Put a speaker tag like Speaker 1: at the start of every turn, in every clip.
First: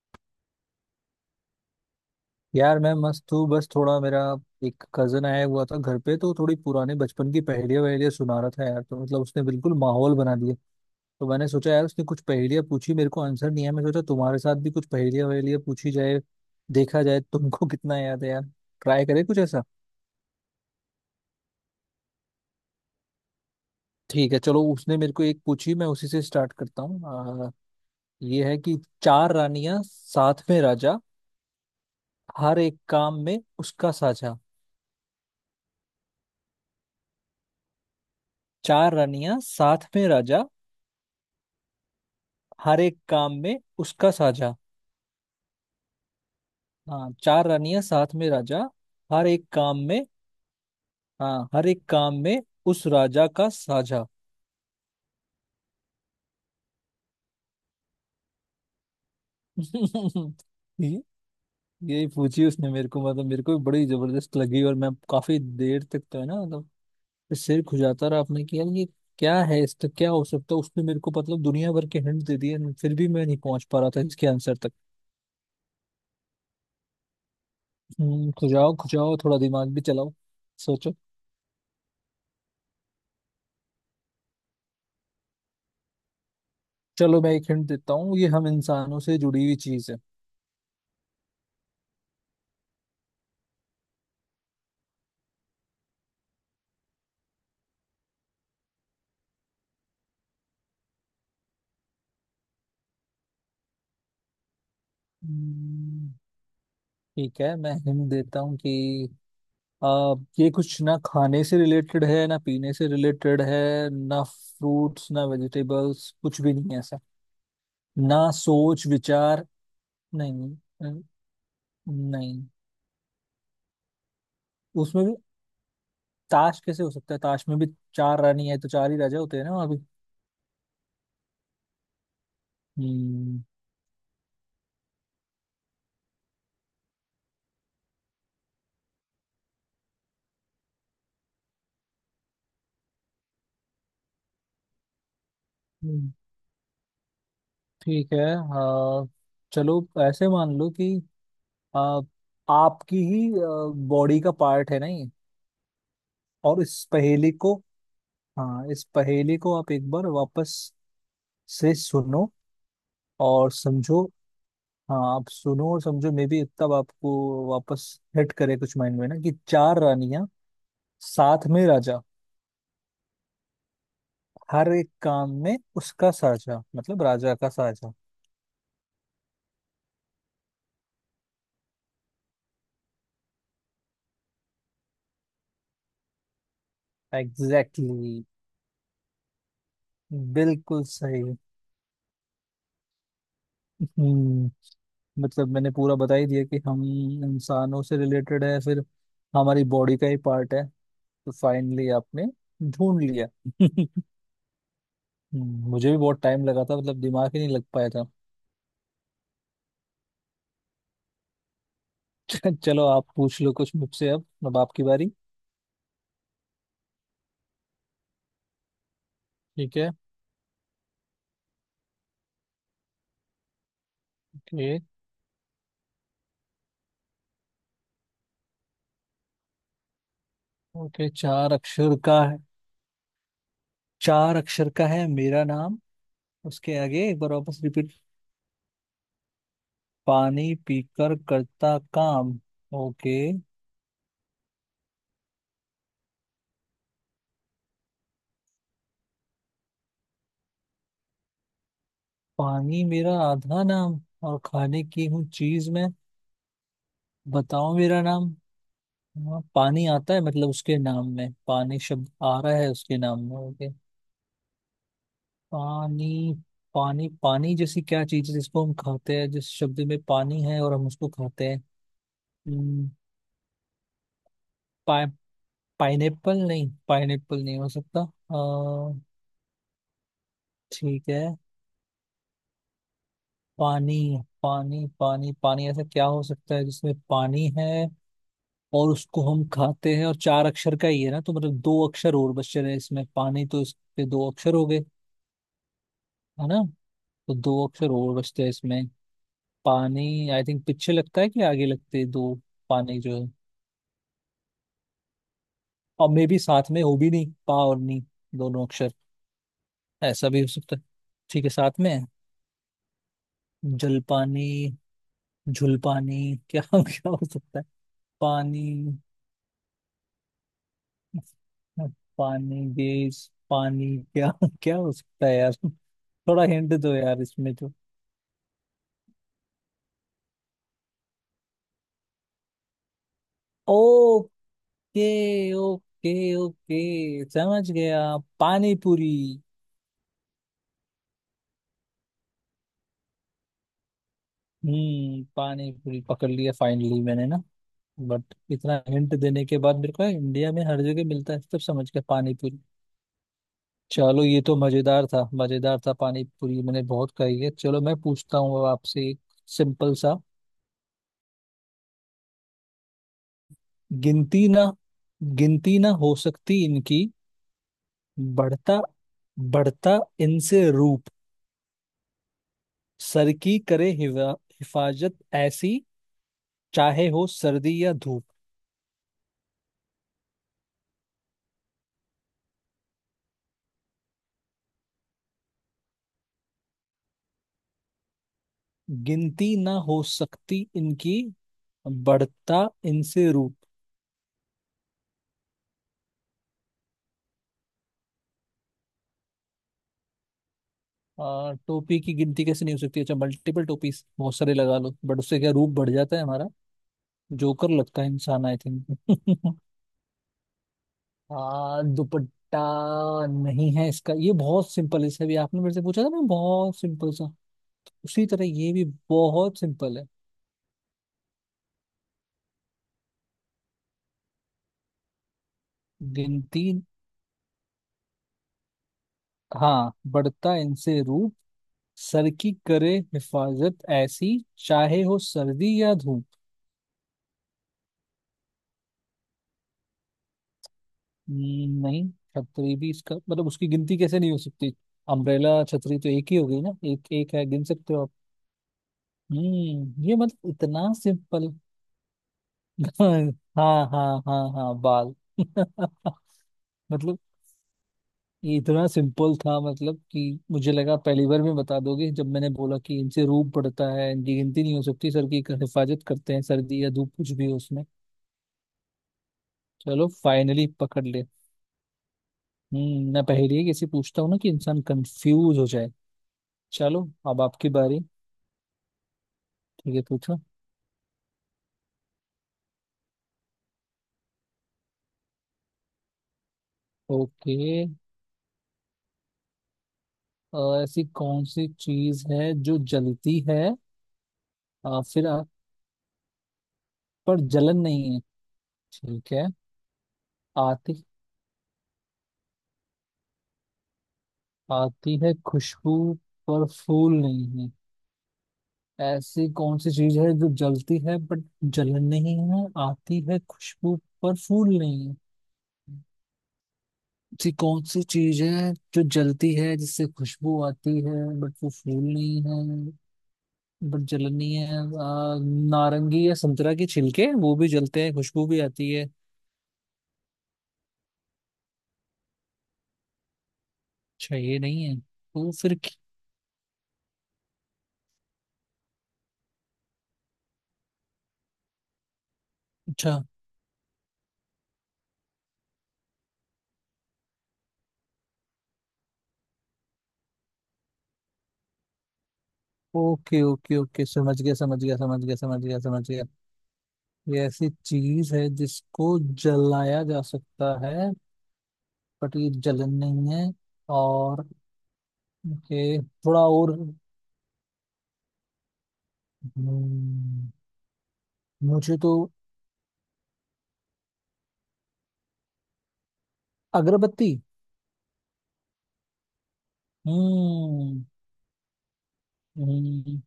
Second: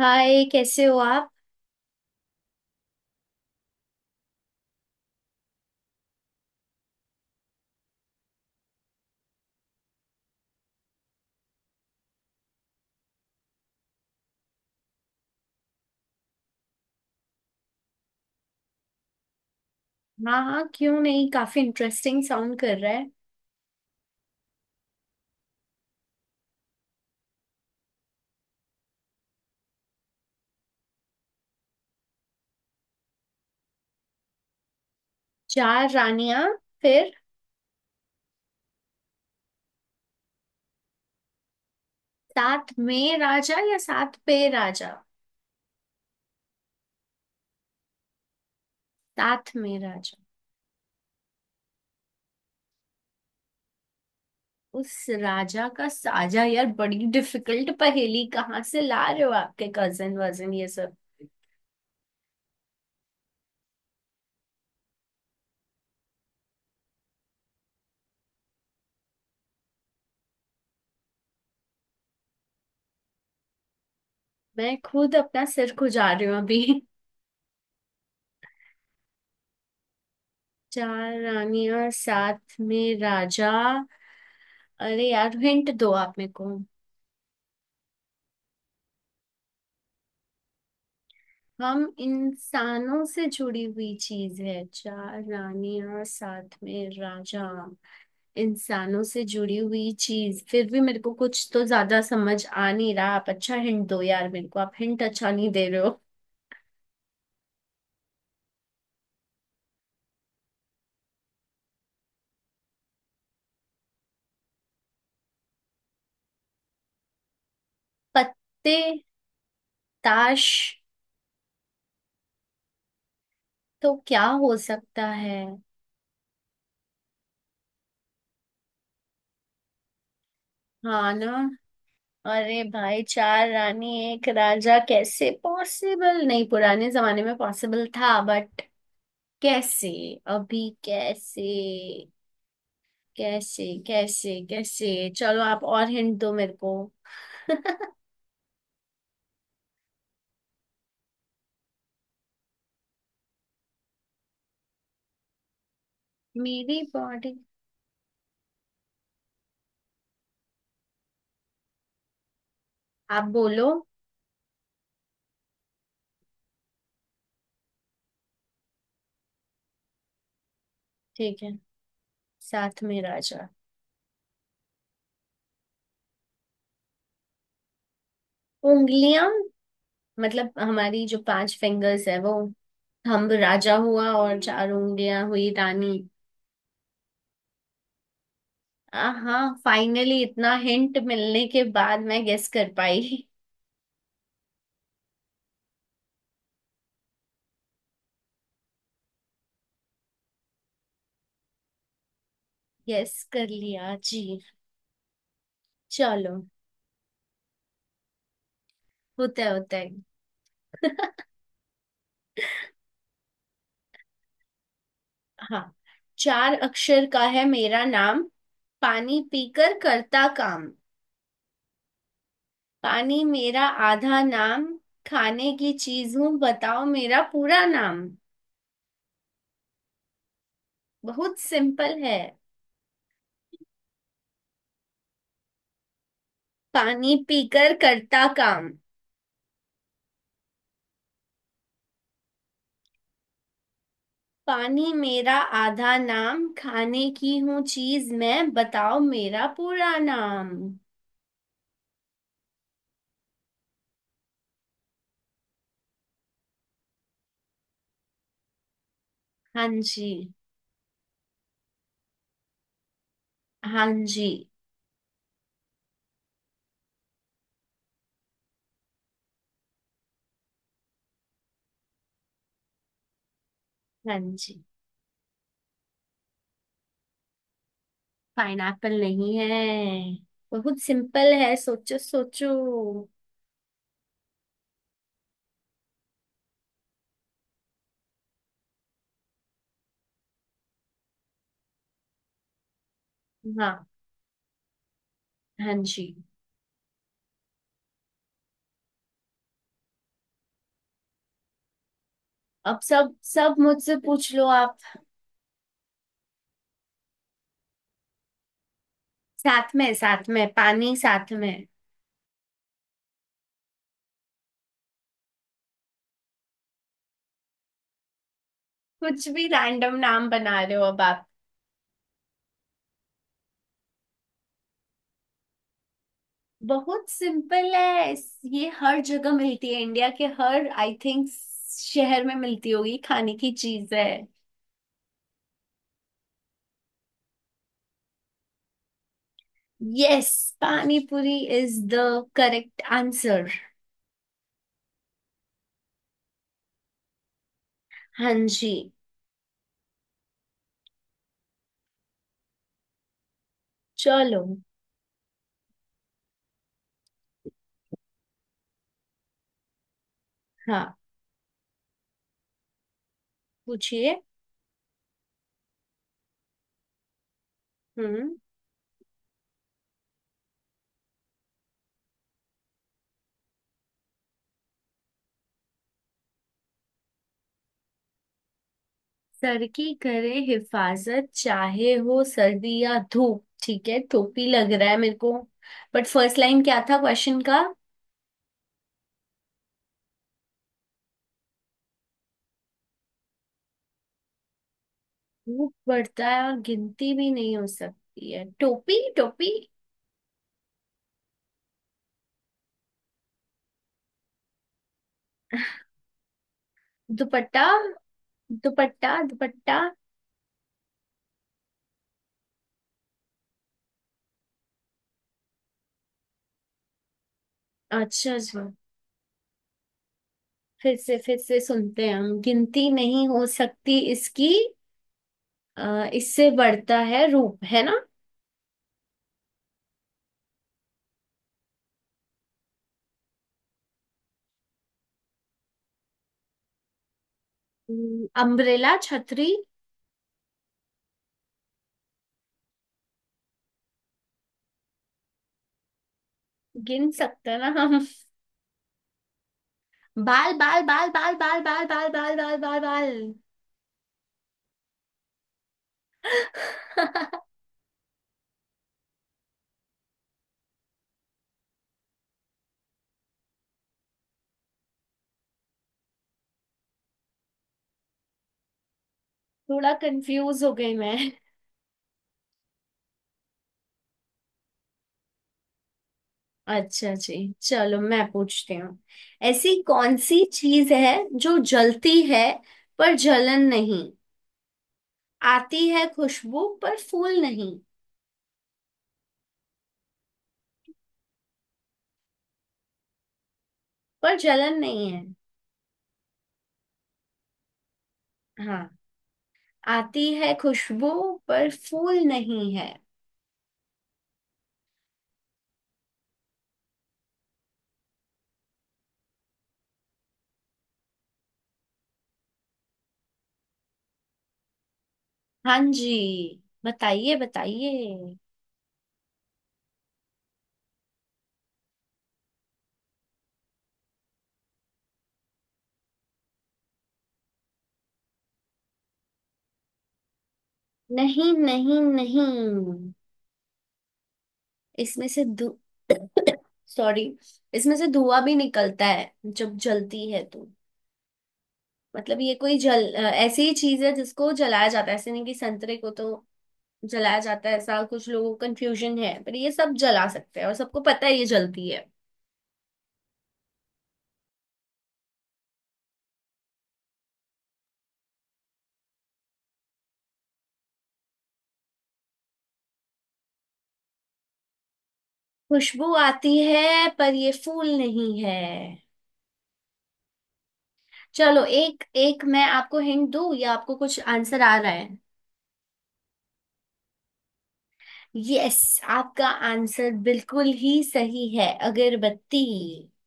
Speaker 1: हाय, कैसे हो आप।
Speaker 2: यार, मैं मस्त हूँ। बस थोड़ा मेरा एक कजन आया हुआ था घर पे, तो थोड़ी पुराने बचपन की पहेलियां वहेलियां सुना रहा था यार। तो मतलब उसने बिल्कुल माहौल बना दिया। तो मैंने सोचा यार, उसने कुछ पहेलियां पूछी, मेरे को आंसर नहीं है। मैं सोचा तुम्हारे साथ भी कुछ पहेलियां वहेलियां पूछी जाए, देखा जाए तुमको। कितना याद है यार। ट्राई करें कुछ ऐसा।
Speaker 1: हाँ हाँ, क्यों नहीं। काफी इंटरेस्टिंग साउंड कर रहा है।
Speaker 2: ठीक है, चलो उसने मेरे को एक पूछी, मैं उसी से स्टार्ट करता हूँ। आ, ये है कि चार रानियां साथ में राजा, हर एक काम में उसका साझा।
Speaker 1: चार रानियां, फिर
Speaker 2: चार रानियां साथ में राजा,
Speaker 1: साथ
Speaker 2: हर एक
Speaker 1: में
Speaker 2: काम
Speaker 1: राजा
Speaker 2: में
Speaker 1: या
Speaker 2: उसका
Speaker 1: साथ पे
Speaker 2: साझा।
Speaker 1: राजा।
Speaker 2: हाँ, चार रानियां साथ में राजा, हर एक
Speaker 1: साथ में
Speaker 2: काम में।
Speaker 1: राजा।
Speaker 2: हाँ, हर एक काम में उस राजा का साझा।
Speaker 1: उस राजा का साजा। यार बड़ी डिफिकल्ट पहेली, कहाँ से ला रहे हो आपके कजन वजन ये सब।
Speaker 2: ये- यही पूछी उसने मेरे को। मतलब मेरे को भी बड़ी जबरदस्त लगी, और मैं काफी देर तक तो है ना मतलब सिर खुजाता रहा आपने कि यार ये क्या है, इसका क्या हो सकता है। उसने मेरे को मतलब दुनिया भर के हिंट दे दिए, फिर भी मैं नहीं पहुंच पा रहा था इसके आंसर तक।
Speaker 1: मैं खुद अपना सिर खुजा रही हूँ अभी।
Speaker 2: खुजाओ खुजाओ, थोड़ा दिमाग भी चलाओ। सोचो।
Speaker 1: चार रानियां साथ में राजा। अरे यार, हिंट दो आप मेरे को।
Speaker 2: चलो मैं एक हिंट देता हूँ, ये हम इंसानों से जुड़ी हुई चीज है।
Speaker 1: हम इंसानों से जुड़ी हुई चीज है? चार रानियां साथ में राजा, इंसानों से जुड़ी हुई चीज, फिर भी मेरे को कुछ तो ज्यादा समझ आ नहीं रहा। आप अच्छा हिंट दो यार मेरे को, आप हिंट अच्छा नहीं दे रहे हो।
Speaker 2: हम्म, ठीक है मैं हिंट देता हूँ कि आ, ये कुछ ना खाने से रिलेटेड है, ना पीने से रिलेटेड है, ना फ्रूट्स, ना वेजिटेबल्स, कुछ भी नहीं है ऐसा, ना
Speaker 1: पत्ते।
Speaker 2: सोच विचार। नहीं,
Speaker 1: ताश।
Speaker 2: न- नहीं।
Speaker 1: तो क्या हो
Speaker 2: उसमें
Speaker 1: सकता
Speaker 2: भी
Speaker 1: है?
Speaker 2: ताश कैसे हो सकता है, ताश में भी चार रानी है तो चार ही राजा होते हैं ना वहाँ भी।
Speaker 1: हाँ ना। अरे भाई,
Speaker 2: हम्म।
Speaker 1: चार रानी एक राजा कैसे पॉसिबल। नहीं, पुराने जमाने में पॉसिबल था बट कैसे? अभी कैसे कैसे कैसे कैसे, चलो आप और
Speaker 2: हम्म,
Speaker 1: हिंट दो मेरे को।
Speaker 2: ठीक है। चलो ऐसे मान लो कि आ, आपकी ही बॉडी का पार्ट है, नहीं? और
Speaker 1: मेरी
Speaker 2: इस पहेली
Speaker 1: बॉडी?
Speaker 2: को, हाँ, इस पहेली को आप एक बार वापस से सुनो
Speaker 1: आप
Speaker 2: और
Speaker 1: बोलो।
Speaker 2: समझो। हाँ, आप सुनो और समझो मे भी, तब आपको वापस हिट करे कुछ माइंड में ना कि चार रानियां
Speaker 1: ठीक
Speaker 2: साथ
Speaker 1: है,
Speaker 2: में राजा,
Speaker 1: साथ में राजा।
Speaker 2: हर एक काम में उसका साझा, मतलब राजा का साझा।
Speaker 1: उंगलियां। मतलब हमारी जो पांच फिंगर्स है वो, थंब राजा हुआ और चार उंगलियां हुई रानी।
Speaker 2: एग्जैक्टली। exactly,
Speaker 1: हाँ, फाइनली इतना
Speaker 2: बिल्कुल
Speaker 1: हिंट
Speaker 2: सही।
Speaker 1: मिलने के बाद मैं गेस कर पाई।
Speaker 2: हम्म, मतलब मैंने पूरा बता ही दिया कि हम इंसानों से रिलेटेड है, फिर हमारी बॉडी का ही पार्ट है, तो फाइनली आपने ढूंढ
Speaker 1: गेस
Speaker 2: लिया।
Speaker 1: कर लिया जी।
Speaker 2: मुझे भी बहुत
Speaker 1: चलो
Speaker 2: टाइम लगा था, मतलब दिमाग ही नहीं लग पाया था।
Speaker 1: होता है होता है।
Speaker 2: चलो आप पूछ लो कुछ मुझसे अब आपकी बारी।
Speaker 1: हाँ। चार अक्षर का है मेरा नाम, पानी
Speaker 2: ठीक
Speaker 1: पीकर
Speaker 2: है।
Speaker 1: करता काम। पानी मेरा आधा नाम,
Speaker 2: ओके,
Speaker 1: खाने की चीज हूँ, बताओ मेरा पूरा नाम।
Speaker 2: ओके।
Speaker 1: बहुत
Speaker 2: चार अक्षर
Speaker 1: सिंपल है।
Speaker 2: का है। चार अक्षर का है मेरा नाम, उसके आगे
Speaker 1: पानी
Speaker 2: एक बार वापस
Speaker 1: पीकर
Speaker 2: रिपीट।
Speaker 1: करता काम,
Speaker 2: पानी पीकर करता काम। ओके।
Speaker 1: पानी मेरा आधा नाम, खाने की हूँ चीज मैं, बताओ मेरा पूरा नाम।
Speaker 2: पानी मेरा आधा नाम, और खाने की हूँ चीज मैं, बताओ मेरा नाम। हाँ,
Speaker 1: हाँ
Speaker 2: पानी
Speaker 1: जी,
Speaker 2: आता है, मतलब उसके नाम में पानी शब्द आ रहा है, उसके नाम में। ओके।
Speaker 1: हाँ जी।
Speaker 2: पानी। पानी, पानी जैसी क्या चीज है जिसको हम खाते हैं, जिस शब्द में पानी है और हम उसको खाते हैं। हम्म,
Speaker 1: हाँ जी।
Speaker 2: पा, पाइनएप्पल नहीं, पाइनएप्पल नहीं हो सकता।
Speaker 1: पाइनएप्पल नहीं है, बहुत
Speaker 2: ठीक है।
Speaker 1: सिंपल है, सोचो सोचो।
Speaker 2: पानी, पानी, पानी, पानी, ऐसा क्या हो सकता है जिसमें पानी है और उसको हम खाते हैं, और चार अक्षर का ही है ना, तो मतलब दो अक्षर और बचे रहे। इसमें पानी, तो
Speaker 1: हाँ,
Speaker 2: इसके दो अक्षर हो गए,
Speaker 1: हाँ जी।
Speaker 2: है ना? तो दो अक्षर और बचते हैं इसमें। पानी, आई थिंक पीछे लगता है कि आगे लगते हैं दो।
Speaker 1: अब
Speaker 2: पानी
Speaker 1: सब
Speaker 2: जो है,
Speaker 1: सब मुझसे पूछ लो आप।
Speaker 2: और मे भी साथ में हो, भी नहीं पा और नी दोनों अक्षर,
Speaker 1: साथ में, साथ
Speaker 2: ऐसा भी
Speaker 1: में
Speaker 2: हो सकता है।
Speaker 1: पानी साथ
Speaker 2: ठीक है
Speaker 1: में।
Speaker 2: साथ में है। जलपानी, झुलपानी, क्या क्या हो सकता है? पानी,
Speaker 1: कुछ भी रैंडम नाम बना रहे हो अब आप।
Speaker 2: पानी गैस, पानी क्या, क्या हो सकता है यार? थोड़ा हिंट दो
Speaker 1: बहुत
Speaker 2: यार, इसमें तो।
Speaker 1: सिंपल है। ये हर जगह मिलती है, इंडिया के हर आई थिंक शहर में मिलती होगी, खाने की चीज है।
Speaker 2: ओके, ओके, ओके, समझ गया। Pani puri.
Speaker 1: Yes, pani puri is the correct answer.
Speaker 2: Hmm, pani puri पकड़ लिया फाइनली मैंने ना। बट
Speaker 1: हाँ जी।
Speaker 2: इतना हिंट देने के बाद, मेरे को इंडिया में हर जगह मिलता है, सब समझ गया पानी पूरी। चलो,
Speaker 1: चलो।
Speaker 2: ये तो मजेदार था, मजेदार था। पानी पूरी मैंने बहुत खाई है। चलो मैं पूछता हूँ अब आपसे एक सिंपल सा।
Speaker 1: हाँ पूछिए।
Speaker 2: गिनती ना, गिनती ना हो सकती इनकी,
Speaker 1: हम्म
Speaker 2: बढ़ता बढ़ता इनसे रूप, सर की करे हिफाजत ऐसी, चाहे हो सर्दी या धूप।
Speaker 1: सर की करे हिफाजत चाहे हो सर्दी या धूप, ठीक है टोपी लग रहा है मेरे को, बट फर्स्ट लाइन क्या था क्वेश्चन का?
Speaker 2: गिनती ना हो सकती इनकी, बढ़ता इनसे रूप।
Speaker 1: धूप बढ़ता है और गिनती भी नहीं हो सकती है। टोपी, टोपी।
Speaker 2: टोपी की गिनती कैसे नहीं हो सकती? अच्छा, मल्टीपल टोपीज बहुत सारे लगा लो, बट उससे क्या रूप बढ़ जाता है हमारा?
Speaker 1: दुपट्टा।
Speaker 2: जोकर लगता है इंसान, आई
Speaker 1: दुपट्टा
Speaker 2: थिंक।
Speaker 1: दुपट्टा।
Speaker 2: हाँ, दुपट्टा नहीं है इसका। ये बहुत सिंपल है, इसे भी आपने मेरे से पूछा था ना, बहुत सिंपल सा। उसी
Speaker 1: अच्छा
Speaker 2: तरह
Speaker 1: अच्छा।
Speaker 2: ये भी बहुत सिंपल है।
Speaker 1: फिर से सुनते हैं हम, गिनती नहीं हो सकती इसकी, इससे
Speaker 2: गिनती,
Speaker 1: बढ़ता है रूप, है ना?
Speaker 2: हाँ, बढ़ता इनसे रूप, सर की करे हिफाजत ऐसी, चाहे हो सर्दी या धूप।
Speaker 1: अम्ब्रेला, छतरी।
Speaker 2: नहीं। छतरी भी इसका मतलब? उसकी गिनती कैसे नहीं हो सकती, अम्ब्रेला छतरी तो एक ही हो गई ना,
Speaker 1: गिन
Speaker 2: एक एक है,
Speaker 1: सकते हैं
Speaker 2: गिन
Speaker 1: ना
Speaker 2: सकते
Speaker 1: हम।
Speaker 2: हो आप। हम्म, ये मतलब
Speaker 1: बाल बाल
Speaker 2: इतना
Speaker 1: बाल बाल
Speaker 2: सिंपल?
Speaker 1: बाल बाल बाल बाल बाल बाल बाल।
Speaker 2: हाँ, हाँ, हाँ, हाँ, बाल। मतलब ये इतना सिंपल था, मतलब कि मुझे लगा पहली बार में बता दोगे, जब मैंने बोला कि इनसे रूप पड़ता है, इनकी गिनती नहीं हो सकती, सर की हिफाजत करते हैं सर्दी या धूप कुछ भी हो उसमें।
Speaker 1: थोड़ा
Speaker 2: चलो,
Speaker 1: कंफ्यूज
Speaker 2: फाइनली
Speaker 1: हो गई
Speaker 2: पकड़
Speaker 1: मैं।
Speaker 2: ले। हम्म, मैं पहेली कैसे पूछता हूँ ना कि इंसान कंफ्यूज हो जाए। चलो,
Speaker 1: अच्छा जी,
Speaker 2: अब आपकी
Speaker 1: चलो
Speaker 2: बारी।
Speaker 1: मैं पूछती हूँ। ऐसी
Speaker 2: ठीक है,
Speaker 1: कौन
Speaker 2: पूछो।
Speaker 1: सी चीज है जो जलती है पर जलन नहीं, आती है खुशबू पर फूल
Speaker 2: ओके।
Speaker 1: नहीं।
Speaker 2: ऐसी कौन सी चीज है जो जलती है?
Speaker 1: पर जलन नहीं है।
Speaker 2: फिर पर जलन नहीं है।
Speaker 1: हाँ।
Speaker 2: ठीक है,
Speaker 1: आती है
Speaker 2: आती
Speaker 1: खुशबू, पर फूल नहीं है।
Speaker 2: आती है खुशबू, पर फूल नहीं है। ऐसी कौन सी चीज है जो जलती है बट जलन नहीं है, आती है खुशबू पर फूल नहीं है।
Speaker 1: हाँ जी, बताइए
Speaker 2: ऐसी कौन
Speaker 1: बताइए।
Speaker 2: सी चीज है जो जलती है, जिससे खुशबू आती है, बट वो फूल नहीं है, बट जलनी है। नारंगी या संतरा के छिलके, वो भी जलते हैं, खुशबू भी आती है।
Speaker 1: नहीं नहीं नहीं।
Speaker 2: अच्छा, ये नहीं है
Speaker 1: इसमें से
Speaker 2: तो
Speaker 1: दू,
Speaker 2: फिर
Speaker 1: सॉरी, इसमें से धुआं भी निकलता है जब जलती है तो। मतलब ये कोई
Speaker 2: अच्छा।
Speaker 1: ऐसी ही चीज है जिसको जलाया जाता है, ऐसे नहीं कि संतरे को तो जलाया जाता है, ऐसा कुछ लोगों को कंफ्यूजन है। पर ये सब जला सकते हैं और सबको पता है ये जलती है,
Speaker 2: ओके, ओके, ओके, समझ गया, समझ गया, समझ गया, समझ गया, समझ गया। ये ऐसी चीज है जिसको जलाया जा सकता है, बट ये जलन नहीं है, और ओके
Speaker 1: खुशबू
Speaker 2: थोड़ा
Speaker 1: आती
Speaker 2: और।
Speaker 1: है पर ये फूल नहीं है।
Speaker 2: हम्म,
Speaker 1: चलो,
Speaker 2: मुझे
Speaker 1: एक
Speaker 2: तो
Speaker 1: एक मैं आपको हिंट दूं या आपको कुछ आंसर आ रहा है?
Speaker 2: अगरबत्ती।
Speaker 1: यस, आपका आंसर बिल्कुल ही
Speaker 2: हम्म।
Speaker 1: सही है, अगरबत्ती।
Speaker 2: हम्म।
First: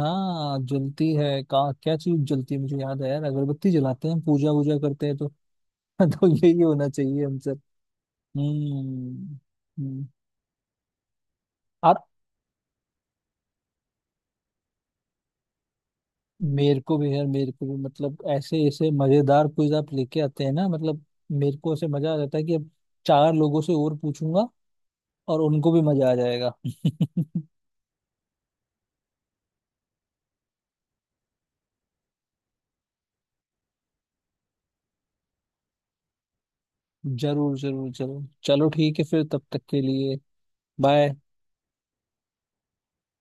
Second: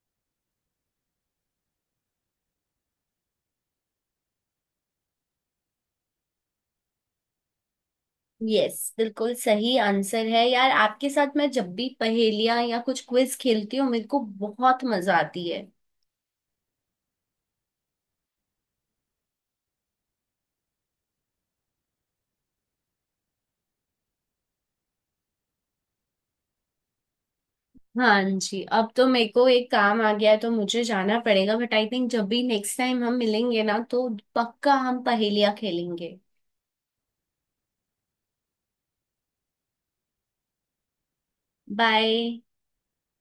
Speaker 2: हाँ, जलती है का क्या चीज जलती है, मुझे याद है यार अगरबत्ती जलाते हैं, पूजा वूजा करते हैं तो तो यही होना चाहिए हम सब।
Speaker 1: यस, बिल्कुल
Speaker 2: हम्म।
Speaker 1: सही
Speaker 2: हम्म।
Speaker 1: आंसर है यार। आपके साथ मैं जब भी
Speaker 2: और
Speaker 1: पहेलियां या कुछ क्विज खेलती हूँ, मेरे को बहुत मजा आती है।
Speaker 2: मेरे को भी यार, मेरे को भी मतलब, ऐसे ऐसे मजेदार क्विज आप लेके आते हैं ना, मतलब मेरे को ऐसे मजा आ जाता है कि अब चार लोगों से और पूछूंगा, और उनको भी मजा आ जाएगा।
Speaker 1: हाँ जी, अब तो मेरे को एक काम आ गया है तो मुझे जाना पड़ेगा, बट आई थिंक जब भी नेक्स्ट टाइम हम मिलेंगे ना, तो पक्का हम पहेलियां खेलेंगे।
Speaker 2: जरूर, जरूर, जरूर। चलो ठीक है, फिर तब तक के लिए बाय।
Speaker 1: बाय।